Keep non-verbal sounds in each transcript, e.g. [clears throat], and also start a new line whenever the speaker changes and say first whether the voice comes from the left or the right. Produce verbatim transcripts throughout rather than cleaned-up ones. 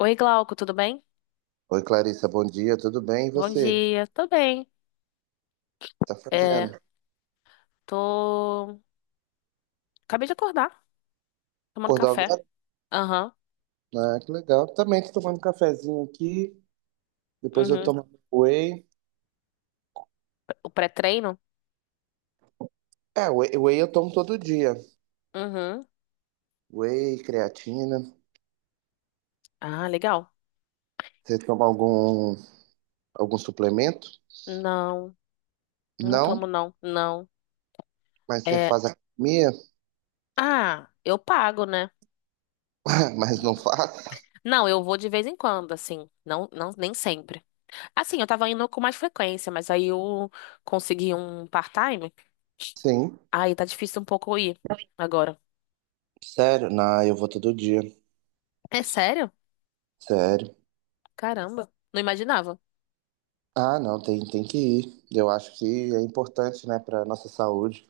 left: Oi, Glauco, tudo bem?
right: Oi, Clarissa, bom dia, tudo bem? E
left: Bom
right: você?
left: dia, tô bem.
right: Tá
left: É,
right: fazendo?
left: tô. Acabei de acordar, tomando
right: Acordou
left: café.
right: agora?
left: Aham,
right: Ah, que legal. Também tô tomando um cafezinho aqui, depois eu
left: uhum.
right: tomo whey.
left: O pré-treino?
right: É, whey, whey eu tomo todo dia.
left: Uhum.
right: Whey, creatina.
left: Ah, legal.
right: Você toma algum, algum suplemento?
left: Não, não
right: Não,
left: tomo, não, não.
right: mas você
left: É.
right: faz academia?
left: Ah, eu pago, né?
right: [laughs] Mas não faço.
left: Não, eu vou de vez em quando, assim. Não, não, nem sempre. Assim, eu tava indo com mais frequência, mas aí eu consegui um part-time.
right: Sim,
left: Aí tá difícil um pouco ir agora.
right: sério? Não, eu vou todo dia,
left: É sério?
right: sério.
left: Caramba, não imaginava.
right: Ah, não, tem, tem que ir. Eu acho que é importante, né, para nossa saúde,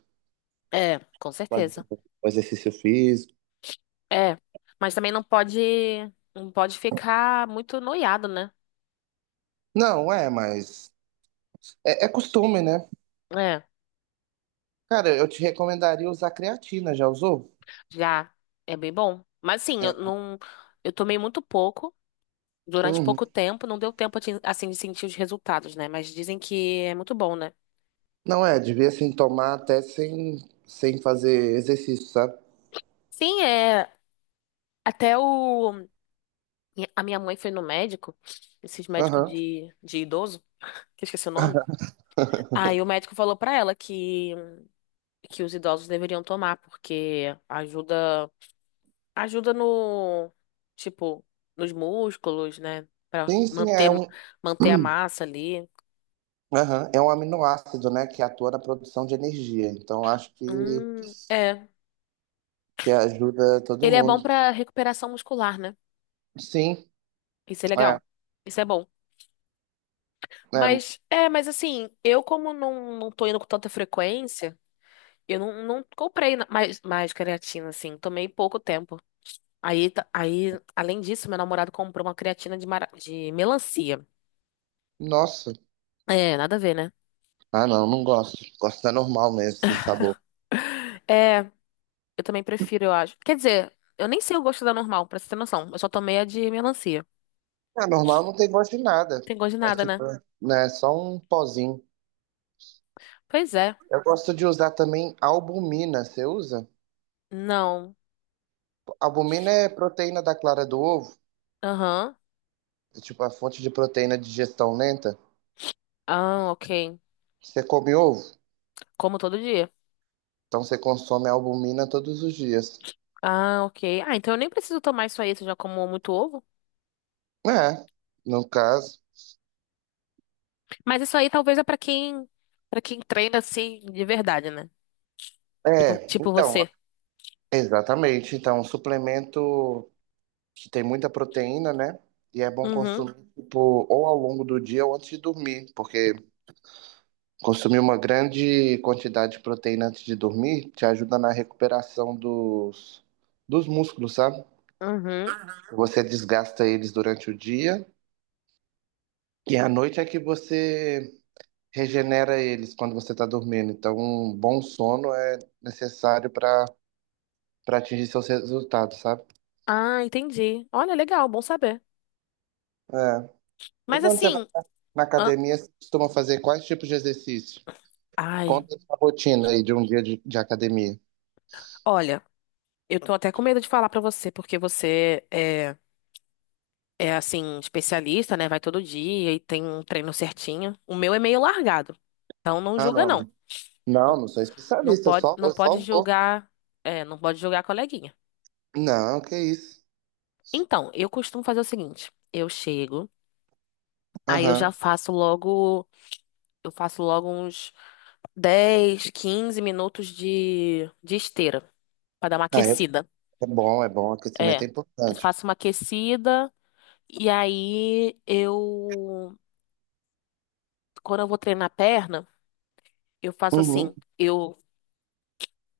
left: É, com
right: fazer
left: certeza.
right: um exercício físico.
left: É, mas também não pode, não pode ficar muito noiado, né?
right: Não, é, mas É, é costume, né?
left: É,
right: Cara, eu te recomendaria usar creatina, já usou?
left: já é bem bom. Mas sim, eu
right: É.
left: não, eu tomei muito pouco, durante
right: Uhum.
left: pouco tempo, não deu tempo de, assim, de sentir os resultados, né? Mas dizem que é muito bom, né?
right: Não é, devia assim tomar até sem, sem fazer exercício, sabe?
left: Sim, é, até o a minha mãe foi no médico, esses médicos
right: Aham.
left: de de idoso, que eu esqueci o nome.
right: [laughs]
left: Aí o médico falou pra ela que que os idosos deveriam tomar porque ajuda Ajuda no, tipo, nos músculos, né? Pra
right: Sim, sim, é
left: manter,
right: um.
left: manter a
right: [clears throat]
left: massa ali.
right: Aham, é um aminoácido, né, que atua na produção de energia. Então, acho que,
left: Hum, é.
right: que ajuda todo
left: Ele é bom
right: mundo.
left: pra recuperação muscular, né?
right: Sim,
left: Isso é
right: é,
left: legal. Isso é bom.
right: é.
left: Mas, é, mas assim, eu como não, não tô indo com tanta frequência, eu não, não comprei na- mais, mais creatina, assim. Tomei pouco tempo. Aí, tá- aí, além disso, meu namorado comprou uma creatina de, mara- de melancia.
right: Nossa.
left: É, nada a ver, né?
right: Ah, não, não gosto. Gosto da normal mesmo, sem sabor.
left: é Eu também prefiro, eu acho. Quer dizer, eu nem sei o gosto da normal, pra você ter noção. Eu só tomei a de melancia.
right: A normal não tem gosto de nada.
left: Tem gosto de
right: É
left: nada, né?
right: tipo, né, só um pozinho.
left: Pois é.
right: Eu gosto de usar também albumina. Você usa?
left: Não.
right: Albumina é proteína da clara do ovo,
left: Aham.
right: é tipo a fonte de proteína de digestão lenta.
left: Ah, ok.
right: Você come ovo,
left: Como todo dia.
right: então você consome albumina todos os dias.
left: Ah, ok. Ah, então eu nem preciso tomar isso aí, se eu já como muito ovo.
right: É, no caso.
left: Mas isso aí talvez é pra quem, para quem treina assim de verdade, né? Tipo,
right: É,
left: tipo
right: então,
left: você.
right: exatamente. Então, um suplemento que tem muita proteína, né? E é bom
left: Uhum.
right: consumir, tipo, ou ao longo do dia ou antes de dormir, porque consumir uma grande quantidade de proteína antes de dormir te ajuda na recuperação dos, dos músculos, sabe?
left: Uhum.
right: Você desgasta eles durante o dia e à noite é que você regenera eles quando você está dormindo. Então, um bom sono é necessário para para atingir seus resultados, sabe?
left: Ah, entendi. Olha, legal, bom saber.
right: É. E
left: Mas
right: quando você vai
left: assim,
right: na
left: hã?
right: academia, você costuma fazer quais tipos de exercício?
left: Ai,
right: Conta a sua rotina aí de um dia de, de academia.
left: olha, eu tô até com medo de falar pra você, porque você é é assim, especialista, né? Vai todo dia e tem um treino certinho. O meu é meio largado. Então não
right: Ah,
left: julga,
right: não.
left: não.
right: Não,
left: Não,
right: não sou
left: não
right: especialista, eu
left: pode,
right: só,
left: não
right: eu só
left: pode
right: vou.
left: julgar, é, não pode julgar a coleguinha.
right: Não, que isso.
left: Então, eu costumo fazer o seguinte: eu chego, aí eu já
right: Aham.
left: faço logo, eu faço logo uns dez, quinze minutos de, de esteira pra dar uma
right: Ah, é, é
left: aquecida.
right: bom, é bom.
left: É.
right: Aquecimento é
left: Eu
right: importante.
left: faço uma aquecida e aí eu, quando eu vou treinar a perna, eu faço
right: Uhum.
left: assim. Eu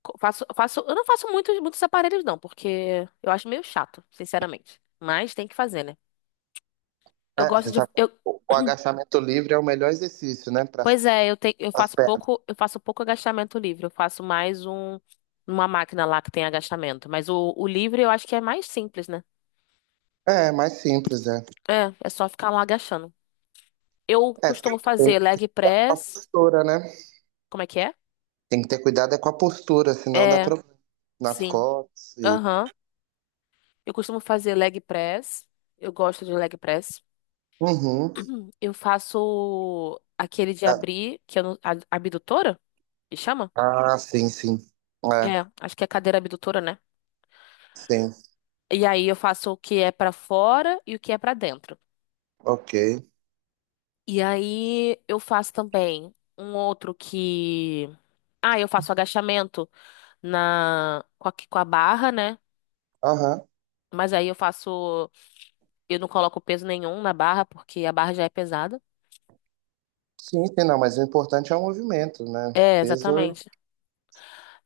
left: Co- Faço, faço, eu não faço muitos, muitos aparelhos, não, porque eu acho meio chato, sinceramente. Mas tem que fazer, né? Eu
right: É, você
left: gosto de.
right: sabe,
left: Eu,
right: o, o
left: [clears throat]
right: agachamento livre é o melhor exercício, né? Para
left: pois
right: as
left: é, eu, tenho, eu faço
right: pernas.
left: pouco, eu faço pouco agachamento livre. Eu faço mais um, uma máquina lá que tem agachamento. Mas o, o livre eu acho que é mais simples, né?
right: É, mais simples, é.
left: É, é só ficar lá agachando. Eu
right: É,
left: costumo
right: tem que ter
left: fazer leg
right: cuidado com a
left: press.
right: postura, né?
left: Como é que é?
right: Tem que ter cuidado é com a postura, senão dá
left: É,
right: problema nas
left: sim.
right: costas. e-
left: Aham. Eu costumo fazer leg press. Eu gosto de leg press.
right: Uhum.
left: Eu faço aquele de
right: Ah,
left: abrir, que eu não, a- abdutora, que chama?
right: ah, sim, sim.
left: É,
right: É,
left: acho que é cadeira abdutora, né?
right: sim.
left: E aí eu faço o que é pra fora e o que é pra dentro.
right: Ok.
left: E aí eu faço também um outro que, ah, eu faço agachamento na com a, com a barra, né?
right: Aham.
left: Mas aí eu faço, eu não coloco peso nenhum na barra porque a barra já é pesada.
right: Sim, sim, não, mas o importante é o movimento, né?
left: É,
right: Peso.
left: exatamente.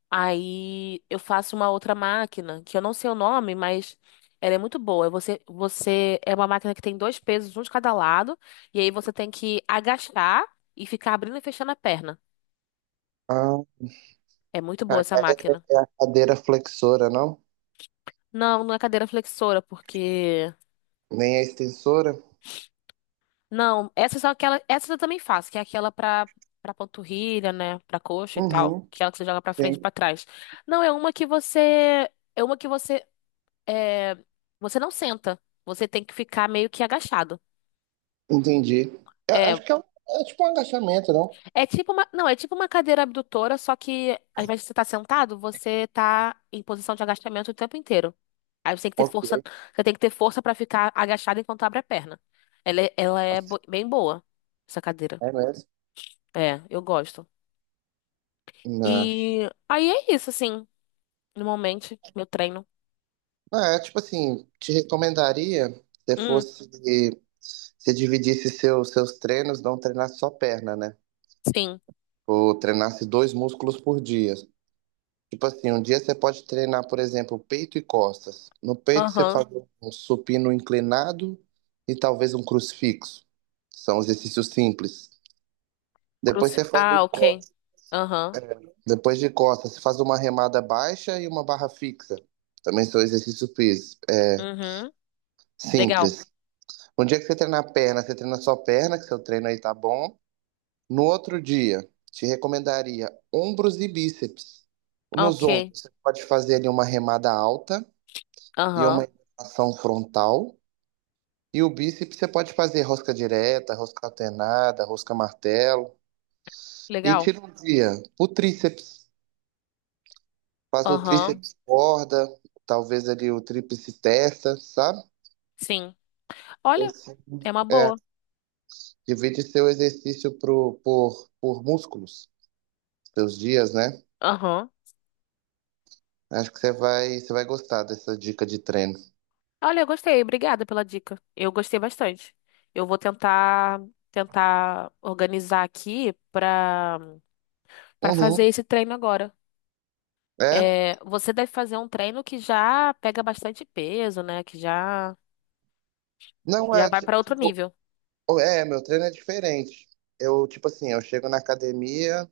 left: Aí eu faço uma outra máquina, que eu não sei o nome, mas ela é muito boa. É Você, você é uma máquina que tem dois pesos, um de cada lado, e aí você tem que agachar e ficar abrindo e fechando a perna.
right: Ah,
left: É muito boa essa máquina.
right: é é a cadeira flexora, não?
left: Não, não é cadeira flexora, porque
right: Nem a extensora.
left: não, essa são aquela, essa eu também faço, que é aquela pra para panturrilha, né, pra coxa e tal,
right: Uhum,
left: que é ela que você joga pra frente e
right: sim,
left: pra trás. Não, é uma que você é uma que você é, você não senta. Você tem que ficar meio que agachado.
right: entendi. Eu
left: É,
right: acho que é, um- é tipo um agachamento, não?
left: é tipo uma, não, é tipo uma cadeira abdutora, só que ao invés de você estar sentado, você tá em posição de agachamento o tempo inteiro. Aí você tem que ter
right: Ok,
left: força, você tem que ter força para ficar agachado enquanto abre a perna. Ela é, ela é bo- bem boa, essa cadeira.
right: é mesmo.
left: É, eu gosto.
right: Não.
left: E aí é isso, assim, normalmente, meu treino.
right: Ah, é, tipo assim, te recomendaria se
left: Hum,
right: fosse se dividisse seus, seus treinos, não treinasse só perna, né?
left: sim.
right: Ou treinasse dois músculos por dia. Tipo assim, um dia você pode treinar, por exemplo, peito e costas. No peito você
left: Aham.
right: faz um supino inclinado e talvez um crucifixo. São exercícios simples. Depois
left: Cruci...
right: você faz um
left: Ah, ok. Aham.
right: Depois de costas, você faz uma remada baixa e uma barra fixa. Também são exercícios físicos, é,
left: Uhum. Legal.
right: simples. Um dia que você treina a perna, você treina só a perna, que seu treino aí tá bom. No outro dia, te recomendaria ombros e bíceps. Nos
left: Ok.
right: ombros, você pode fazer ali uma remada alta e
left: Aham.
right: uma ação frontal. E o bíceps, você pode fazer rosca direta, rosca alternada, rosca martelo. E
left: Legal.
right: tira um dia o tríceps. Faz o
left: Aham.
right: tríceps corda, talvez ali o tríceps testa, sabe?
left: Sim.
right: E
left: Olha,
right: assim,
left: é uma
right: é,
left: boa.
right: divide seu exercício pro, por, por músculos, seus dias, né?
left: Aham.
right: Acho que você vai, você vai gostar dessa dica de treino.
left: Olha, eu gostei. Obrigada pela dica. Eu gostei bastante. Eu vou tentar tentar organizar aqui pra para fazer
right: Uhum.
left: esse treino agora.
right: É?
left: É, você deve fazer um treino que já pega bastante peso, né? Que já
right: Não,
left: já
right: é,
left: vai
right: ti-
left: pra outro
right: tipo,
left: nível.
right: é, meu treino é diferente. Eu, tipo assim, eu chego na academia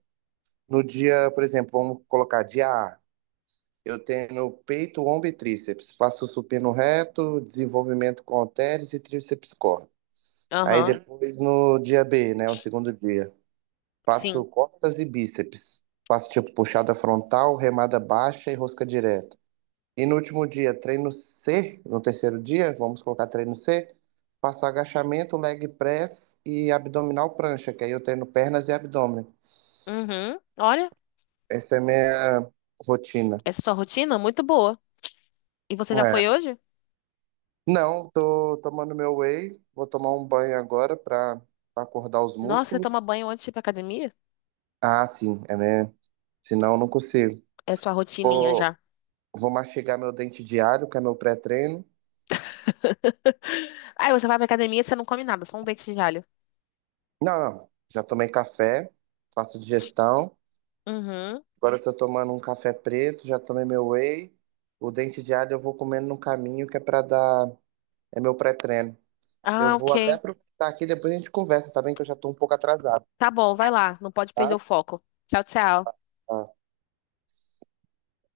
right: no dia, por exemplo, vamos colocar dia A. Eu tenho peito, ombro e tríceps. Faço supino reto, desenvolvimento com halteres e tríceps corda. Aí
left: Aham.
right: depois no dia B, né? O segundo dia. Faço
left: Sim.
right: costas e bíceps. Faço tipo puxada frontal, remada baixa e rosca direta. E no último dia, treino C, no terceiro dia, vamos colocar treino C, faço agachamento, leg press e abdominal prancha, que aí eu treino pernas e abdômen.
left: Uhum. Olha,
right: Essa é a minha rotina.
left: essa é sua rotina é muito boa. E você já
right: É.
left: foi hoje?
right: Não, tô tomando meu whey, vou tomar um banho agora pra pra acordar os
left: Nossa, você
right: músculos.
left: toma banho antes de ir pra academia?
right: Ah, sim, é mesmo. Senão eu não consigo.
left: É sua rotininha
right: Vou,
left: já.
right: Vou mastigar meu dente diário, que é meu pré-treino.
left: [laughs] Aí você vai pra academia e você não come nada, só um dente de alho.
right: Não, não. Já tomei café, faço digestão.
left: Uhum.
right: Agora eu tô tomando um café preto, já tomei meu whey. O dente diário eu vou comendo no caminho, que é pra dar. É meu pré-treino. Eu
left: Ah,
right: vou Ah, até Ah,
left: ok.
right: aproveitar aqui, depois a gente conversa, tá bem? Que eu já tô um pouco atrasado,
left: Tá bom, vai lá. Não pode perder
right: tá?
left: o foco. Tchau, tchau.
right: Tá.